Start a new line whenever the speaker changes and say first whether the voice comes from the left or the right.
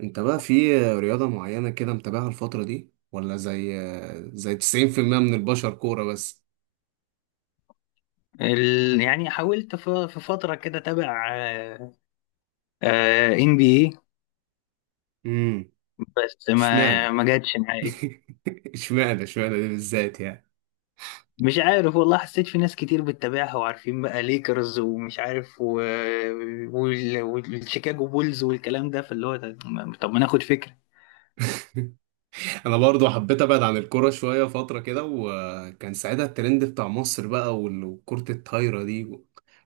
right: انت بقى في رياضة معينة كده متابعها الفترة دي، ولا زي 90% من البشر كورة بس؟
left: يعني حاولت في فترة كده اتابع ان بي اي.
right: امم
left: بس ما
right: اشمعنى؟
left: ما جاتش معايا.
right: اشمعنى دي بالذات يعني؟
left: مش عارف والله، حسيت في ناس كتير بتتابعها وعارفين بقى ليكرز ومش عارف و... والشيكاغو بولز والكلام ده، فاللي هو طب ما ناخد فكرة.
right: انا برضو حبيت ابعد عن الكورة شوية فترة كده، وكان ساعتها الترند بتاع مصر بقى، وكرة الطايرة دي.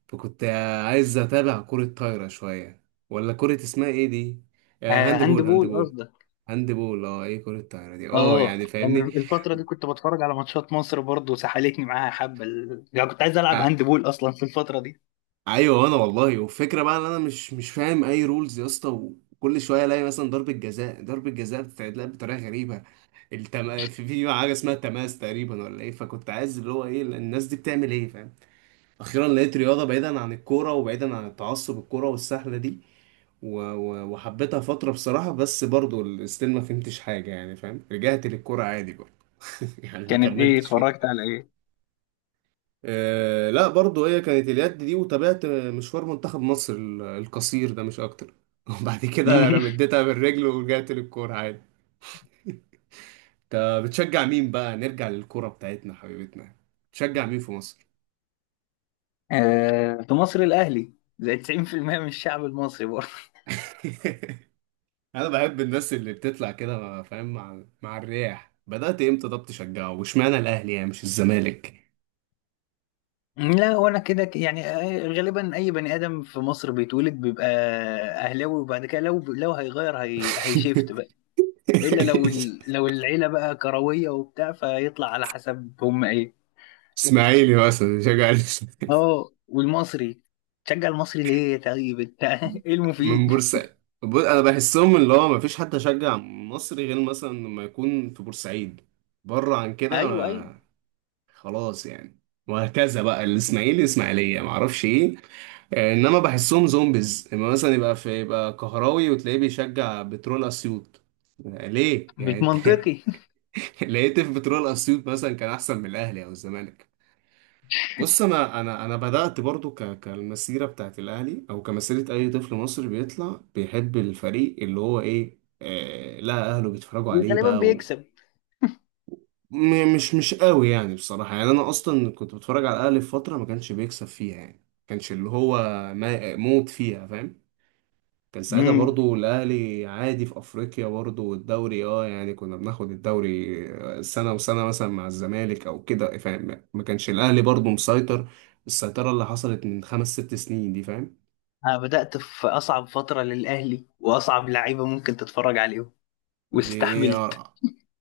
right: فكنت عايز اتابع كرة طايرة شوية، ولا كرة اسمها ايه دي؟ آه،
left: آه،
right: هاند
left: هاند
right: بول. هاند
left: بول
right: بول
left: قصدك.
right: هاند بول اه، ايه كرة الطايرة دي؟ اه
left: اه،
right: يعني،
left: أنا
right: فاهمني؟
left: الفترة دي كنت بتفرج على ماتشات مصر برضو، سحلتني معاها حبة يعني كنت عايز العب
right: آه،
left: هاند بول اصلا في الفترة دي.
right: ايوه. انا والله، والفكره بقى، ان انا مش فاهم اي رولز يا اسطى. وكل شويه الاقي مثلا ضربه جزاء، ضربه جزاء بتتلعب بطريقه غريبه. في حاجه اسمها تماس تقريبا ولا ايه. فكنت عايز اللي هو ايه الناس دي بتعمل ايه، فاهم؟ اخيرا لقيت رياضه بعيدا عن الكوره وبعيدا عن التعصب الكوره والسهله دي. وحبيتها فتره بصراحه، بس برضو ستيل ما فهمتش حاجه يعني فاهم، رجعت للكوره عادي بقى. يعني ما
left: كانت ايه؟
right: كملتش فيها.
left: اتفرجت على ايه؟
right: آه لا، برضو هي كانت اليد دي، وتابعت مشوار منتخب مصر القصير ده مش اكتر. وبعد كده رمدتها بالرجل ورجعت للكورة عادي. انت بتشجع مين بقى، نرجع للكورة بتاعتنا حبيبتنا؟ بتشجع مين في مصر؟
left: آه، في مصر الأهلي، زي 90% من الشعب المصري برضه.
right: انا بحب الناس اللي بتطلع كده فاهم، مع الرياح. بدأت امتى طب تشجعه؟ واشمعنى الاهلي يعني مش الزمالك؟
left: لا، وانا كده يعني آه، غالبا اي بني ادم في مصر بيتولد بيبقى اهلاوي، وبعد كده لو هيغير هيشيفت بقى. الا لو ال... لو العيله بقى كرويه وبتاع، فيطلع على حسب هم ايه.
right: اسماعيلي مثلا شجع،
left: اه، والمصري. تشجع المصري ليه طيب انت؟ ايه
right: من
left: المفيد؟
right: بورسعيد. بص، انا بحسهم اللي هو مفيش حد يشجع مصري غير مثلا لما يكون في بورسعيد. بره عن كده
left: ايوه ايوه،
right: خلاص يعني. وهكذا بقى الاسماعيلي، اسماعيليه، معرفش ايه. آه، انما بحسهم زومبيز اما مثلا يبقى في، يبقى كهراوي وتلاقيه بيشجع بترول اسيوط. آه، ليه
left: مش
right: يعني انت؟
left: منطقي.
right: لقيت في بترول اسيوط مثلا كان احسن من الاهلي او الزمالك؟ بص، انا بدات برضو ك كالمسيره بتاعت الاهلي، او كمسيره اي طفل مصري بيطلع بيحب الفريق اللي هو ايه، آه لا اهله بيتفرجوا
left: اللي
right: عليه
left: غالبا
right: بقى
left: بيكسب.
right: مش قوي يعني بصراحه. يعني انا اصلا كنت بتفرج على الاهلي في فتره ما كانش بيكسب فيها، يعني ما كانش اللي هو ما موت فيها، فاهم؟ كان ساعتها
left: امم،
right: برضو الأهلي عادي في أفريقيا، برضو والدوري اه يعني كنا بناخد الدوري، آه، سنة وسنة مثلا مع الزمالك أو كده، فاهم؟ ما كانش الأهلي برضو مسيطر السيطرة اللي حصلت من خمس ست سنين دي، فاهم؟
left: انا بدات في اصعب فتره للاهلي واصعب لعيبه ممكن تتفرج عليهم،
right: دي ايه،
left: واستحملت.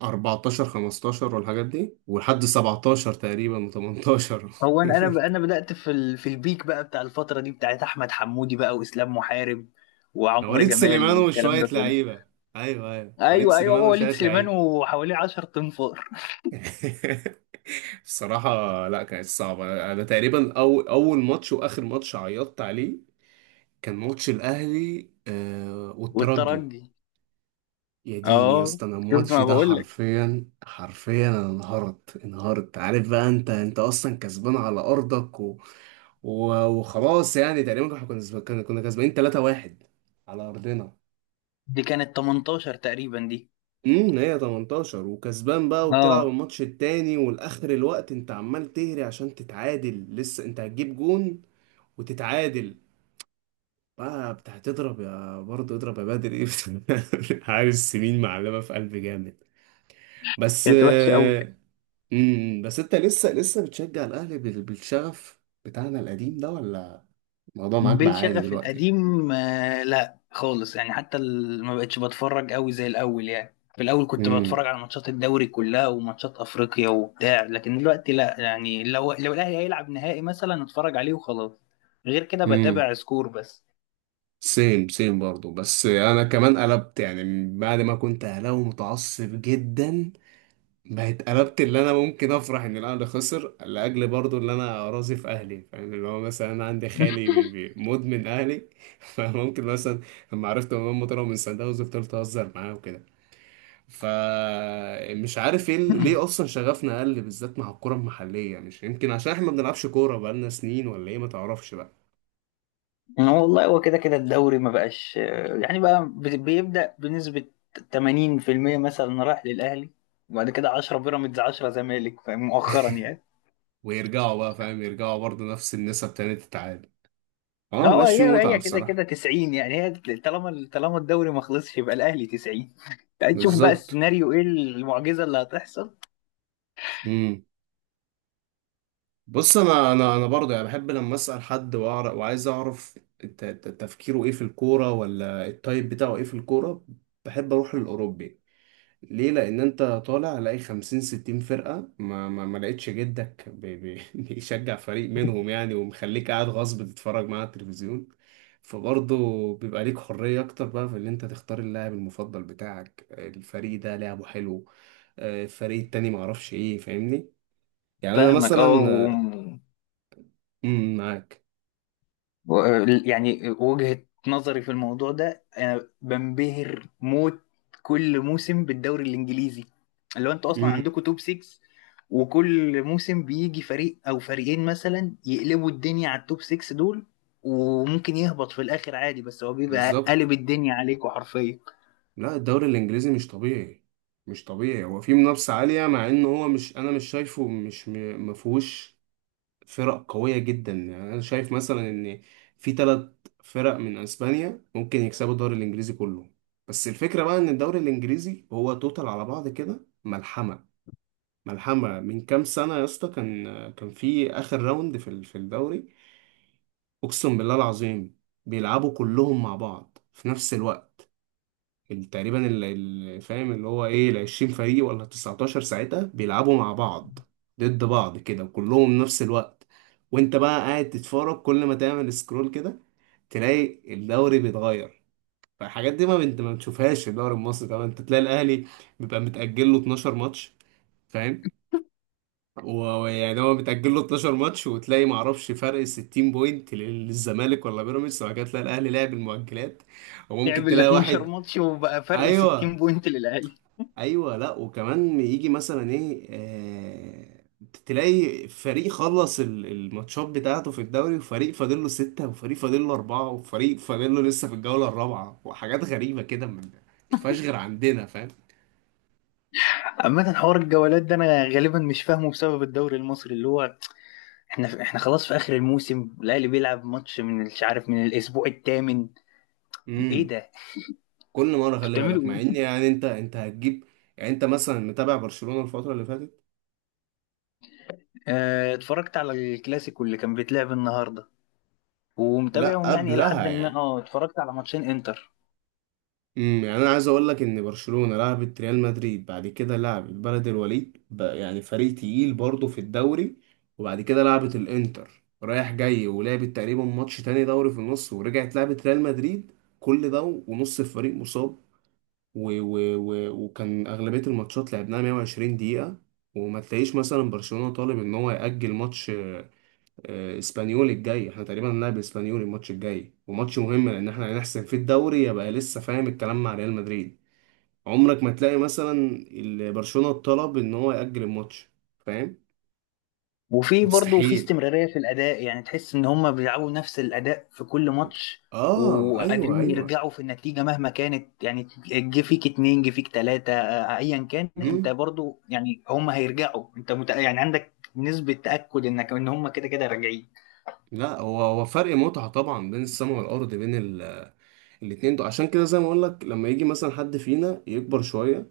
right: 14، 15 والحاجات دي، ولحد 17 تقريبا و18.
left: هو انا بدات في ال... في البيك بقى بتاع الفتره دي، بتاعت احمد حمودي بقى، واسلام محارب، وعمرو
right: وليد
left: جمال،
right: سليمان
left: والكلام
right: وشوية
left: ده كله.
right: لعيبة. أيوه أيوه، وليد
left: ايوه ايوه،
right: سليمان
left: هو
right: وشوية
left: وليد سليمان
right: لعيبة.
left: وحواليه 10 تنفار.
right: بصراحة لا كانت صعبة. أنا تقريبا أو أول ماتش وآخر ماتش عيطت عليه، كان ماتش الأهلي آه والترجي.
left: والترجي،
right: يا ديني يا
left: اه.
right: اسطى، أنا
left: شفت
right: الماتش
left: ما
right: ده
left: بقول لك؟
right: حرفيا، حرفيا، أنا انهارت. عارف بقى؟ أنت أصلا كسبان على أرضك، وخلاص يعني. تقريبا احنا كنا كسبانين 3-1 على أرضنا.
left: دي كانت 18 تقريبا دي.
right: هي 18. وكسبان بقى، وبتلعب
left: اه،
right: الماتش التاني والاخر الوقت انت عمال تهري عشان تتعادل، لسه انت هتجيب جون وتتعادل. بقى بتاع تضرب يا برضه، اضرب يا بدر، ايه بس؟ حارس سمين معلمه في قلب جامد. بس
left: كانت وحشه قوي.
right: آه، مم، بس انت لسه بتشجع الاهلي بالشغف بتاعنا القديم ده، ولا الموضوع معاك بقى عادي
left: بالشغف
right: دلوقتي؟
left: القديم آه، لا خالص يعني. حتى ما بقتش بتفرج قوي زي الاول. يعني في الاول كنت بتفرج
right: امم
left: على ماتشات الدوري كلها، وماتشات افريقيا وبتاع، لكن دلوقتي لا. يعني لو الاهلي هيلعب نهائي مثلا اتفرج عليه وخلاص. غير كده
right: امم
left: بتابع سكور بس.
right: سيم سيم برضه. بس انا كمان قلبت يعني، بعد ما كنت اهلاوي متعصب جدا، بقت قلبت. اللي انا ممكن افرح ان الاهلي خسر، لاجل برضو اللي انا راضي في اهلي، فاهم؟ اللي هو مثلا انا عندي خالي بي بي مدمن اهلي. فممكن مثلا لما عرفت ان هم طلعوا من سان داونز، فضلت اهزر معاه وكده. فمش عارف ايه ليه اصلا شغفنا قل بالذات مع الكره المحليه؟ مش يمكن عشان احنا ما بنلعبش كوره بقالنا سنين، ولا ايه، ما تعرفش بقى.
left: والله هو كده كده الدوري ما بقاش آه، يعني بقى بيبدأ بنسبة 80% مثلا رايح للاهلي، وبعد كده 10 بيراميدز، 10 زمالك، مؤخرا يعني.
right: ويرجعوا بقى فاهم، يرجعوا برضو نفس النسب تاني تتعادل. اه
left: اه، هو
right: ماشي،
left: هي
right: متعه
left: هي كده كده
right: بصراحه.
left: 90 يعني هي. طالما طالما الدوري ما خلصش يبقى الاهلي 90. تشوف بقى
right: بالظبط.
left: السيناريو ايه، المعجزه اللي هتحصل.
right: مم. بص، انا برضه يعني بحب لما اسال حد واعرف، وعايز اعرف تفكيره ايه في الكوره، ولا التايب بتاعه ايه في الكوره. بحب اروح للاوروبي. ليه؟ لان انت طالع لاقي 50، 60 فرقه، ما لقيتش جدك بي بي بيشجع فريق منهم يعني، ومخليك قاعد غصب تتفرج معاه على التلفزيون. فبرضه بيبقى ليك حريه اكتر بقى في ان انت تختار اللاعب المفضل بتاعك، الفريق ده لعبه حلو، آه، الفريق التاني، معرفش ايه، فاهمني؟ يعني انا
left: فاهمك اه، و...
right: مثلا، معاك.
left: و... يعني وجهه نظري في الموضوع ده، انا بنبهر موت كل موسم بالدوري الانجليزي. اللي هو انتوا اصلا
right: امم
left: عندكم توب 6، وكل موسم بيجي فريق او فريقين مثلا يقلبوا الدنيا على التوب 6 دول. وممكن يهبط في الاخر عادي، بس هو بيبقى
right: بالظبط.
left: قلب الدنيا عليكم حرفيا.
right: لا الدوري الانجليزي مش طبيعي، مش طبيعي. هو فيه منافسه عاليه، مع ان هو مش، انا مش شايفه مش مفهوش فرق قويه جدا. يعني انا شايف مثلا ان في ثلاث فرق من اسبانيا ممكن يكسبوا الدوري الانجليزي كله. بس الفكره بقى ان الدوري الانجليزي هو توتال على بعض كده ملحمه. ملحمة من كام سنة يا اسطى، كان في آخر راوند في في الدوري، أقسم بالله العظيم، بيلعبوا كلهم مع بعض في نفس الوقت. تقريبا فاهم اللي هو إيه، العشرين فريق ولا التسعتاشر ساعتها، بيلعبوا مع بعض ضد بعض كده وكلهم نفس الوقت. وأنت بقى قاعد تتفرج، كل ما تعمل سكرول كده تلاقي الدوري بيتغير. فالحاجات دي ما انت ما بتشوفهاش في الدوري المصري طبعا. انت تلاقي الاهلي بيبقى متأجل له 12 ماتش، فاهم؟ ويعني هو بتأجل له 12 ماتش، وتلاقي معرفش فرق 60 بوينت للزمالك ولا بيراميدز، وبعد كده تلاقي الأهلي لعب المؤجلات وممكن
left: لعب ال
right: تلاقي
left: 12
right: واحد.
left: ماتش وبقى فرق 60
right: أيوه
left: بوينت للاهلي.
right: أيوه، لأ، وكمان يجي مثلا إيه آه، تلاقي فريق خلص الماتشات بتاعته في الدوري، وفريق فاضل له ستة، وفريق فاضل له أربعة، وفريق فاضل له لسه في الجولة الرابعة، وحاجات غريبة كده ما تشوفهاش غير عندنا،
left: عامة حوار الجولات ده انا غالبا مش فاهمه، بسبب الدوري المصري اللي هو احنا خلاص في اخر الموسم الاهلي بيلعب ماتش من مش عارف من الاسبوع الثامن. ايه
right: فاهم؟
left: ده، انتوا
right: كل مره خلي
left: بتعملوا
right: بالك،
left: ايه؟
right: مع ان يعني انت هتجيب، يعني انت مثلا متابع برشلونه الفتره اللي فاتت؟
left: اه، اتفرجت على الكلاسيكو اللي كان بيتلعب النهارده،
right: لا
left: ومتابعهم يعني الى
right: قبلها
left: حد ما.
right: يعني.
left: اه، اتفرجت على ماتشين انتر.
right: يعني انا عايز اقول لك ان برشلونه لعبت ريال مدريد، بعد كده لعبت بلد الوليد بقى، يعني فريق تقيل برضه في الدوري، وبعد كده لعبت الانتر رايح جاي، ولعبت تقريبا ماتش تاني دوري في النص، ورجعت لعبت ريال مدريد. كل ده ونص الفريق مصاب. و وكان اغلبيه الماتشات لعبناها 120 دقيقه. وما تلاقيش مثلا برشلونة طالب ان هو يأجل ماتش. آه، اسبانيول الجاي، احنا تقريبا هنلعب اسبانيول الماتش الجاي، وماتش مهم لان احنا هنحسم في الدوري، يبقى لسه فاهم الكلام مع ريال مدريد. عمرك ما تلاقي مثلا برشلونة طلب ان هو يأجل الماتش، فاهم؟
left: وفي برضه في
right: مستحيل.
left: استمرارية في الأداء، يعني تحس إن هما بيلعبوا نفس الأداء في كل ماتش،
right: اه ايوه
left: وقادرين
right: ايوه.
left: يرجعوا في النتيجة مهما كانت. يعني جه فيك اتنين، جه فيك تلاتة آه، أيا كان أنت
right: امم
left: برضه، يعني هما هيرجعوا. أنت يعني عندك نسبة تأكد إنك إن هما كده كده راجعين.
right: لا، هو فرق متعة طبعا بين السما والارض، بين الاتنين دول. عشان كده زي ما اقول لك، لما يجي مثلا حد فينا يكبر شوية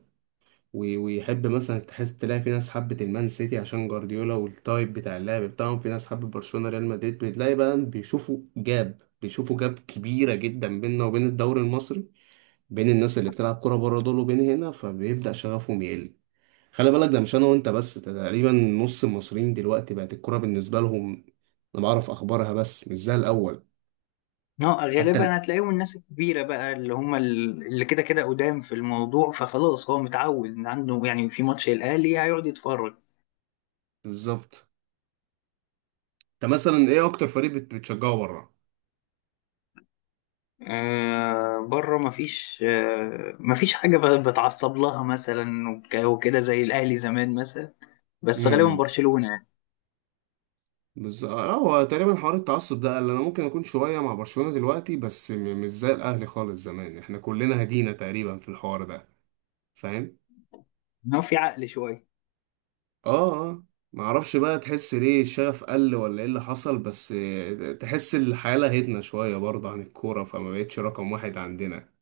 right: ويحب مثلا، تحس تلاقي في ناس حبت المان سيتي عشان جوارديولا والتايب بتاع اللعب بتاعهم، في ناس حبت برشلونة، ريال مدريد، بتلاقي بقى بيشوفوا جاب، بيشوفوا جاب كبيرة جدا بيننا وبين الدوري المصري، بين الناس اللي بتلعب كرة بره دول وبين هنا، فبيبدأ شغفهم يقل. خلي بالك ده مش انا وانت بس، ده تقريبا نص المصريين دلوقتي بقت الكرة بالنسبة لهم، انا بعرف اخبارها بس مش زي الاول.
left: اه
right: حتى
left: غالبا هتلاقيهم الناس الكبيرة بقى، اللي هما اللي كده كده قدام في الموضوع، فخلاص هو متعود إن عنده يعني في ماتش الأهلي هيقعد يتفرج.
right: بالظبط. انت مثلا ايه اكتر فريق بتشجعه بره؟
left: آه، بره مفيش آه، مفيش حاجة بتعصب لها مثلا وكده زي الأهلي زمان مثلا. بس غالبا برشلونة يعني.
right: بس آه، لا، هو تقريبا حوار التعصب ده قال. انا ممكن اكون شويه مع برشلونه دلوقتي، بس مش زي الاهلي خالص زمان، احنا كلنا هدينا تقريبا في الحوار ده، فاهم؟
left: إنما في عقل شوية.
right: اه اه. ما اعرفش بقى، تحس ليه الشغف قل ولا ايه اللي حصل؟ بس آه، تحس الحياه لهتنا شويه برضه عن الكوره، فما بقتش رقم واحد عندنا.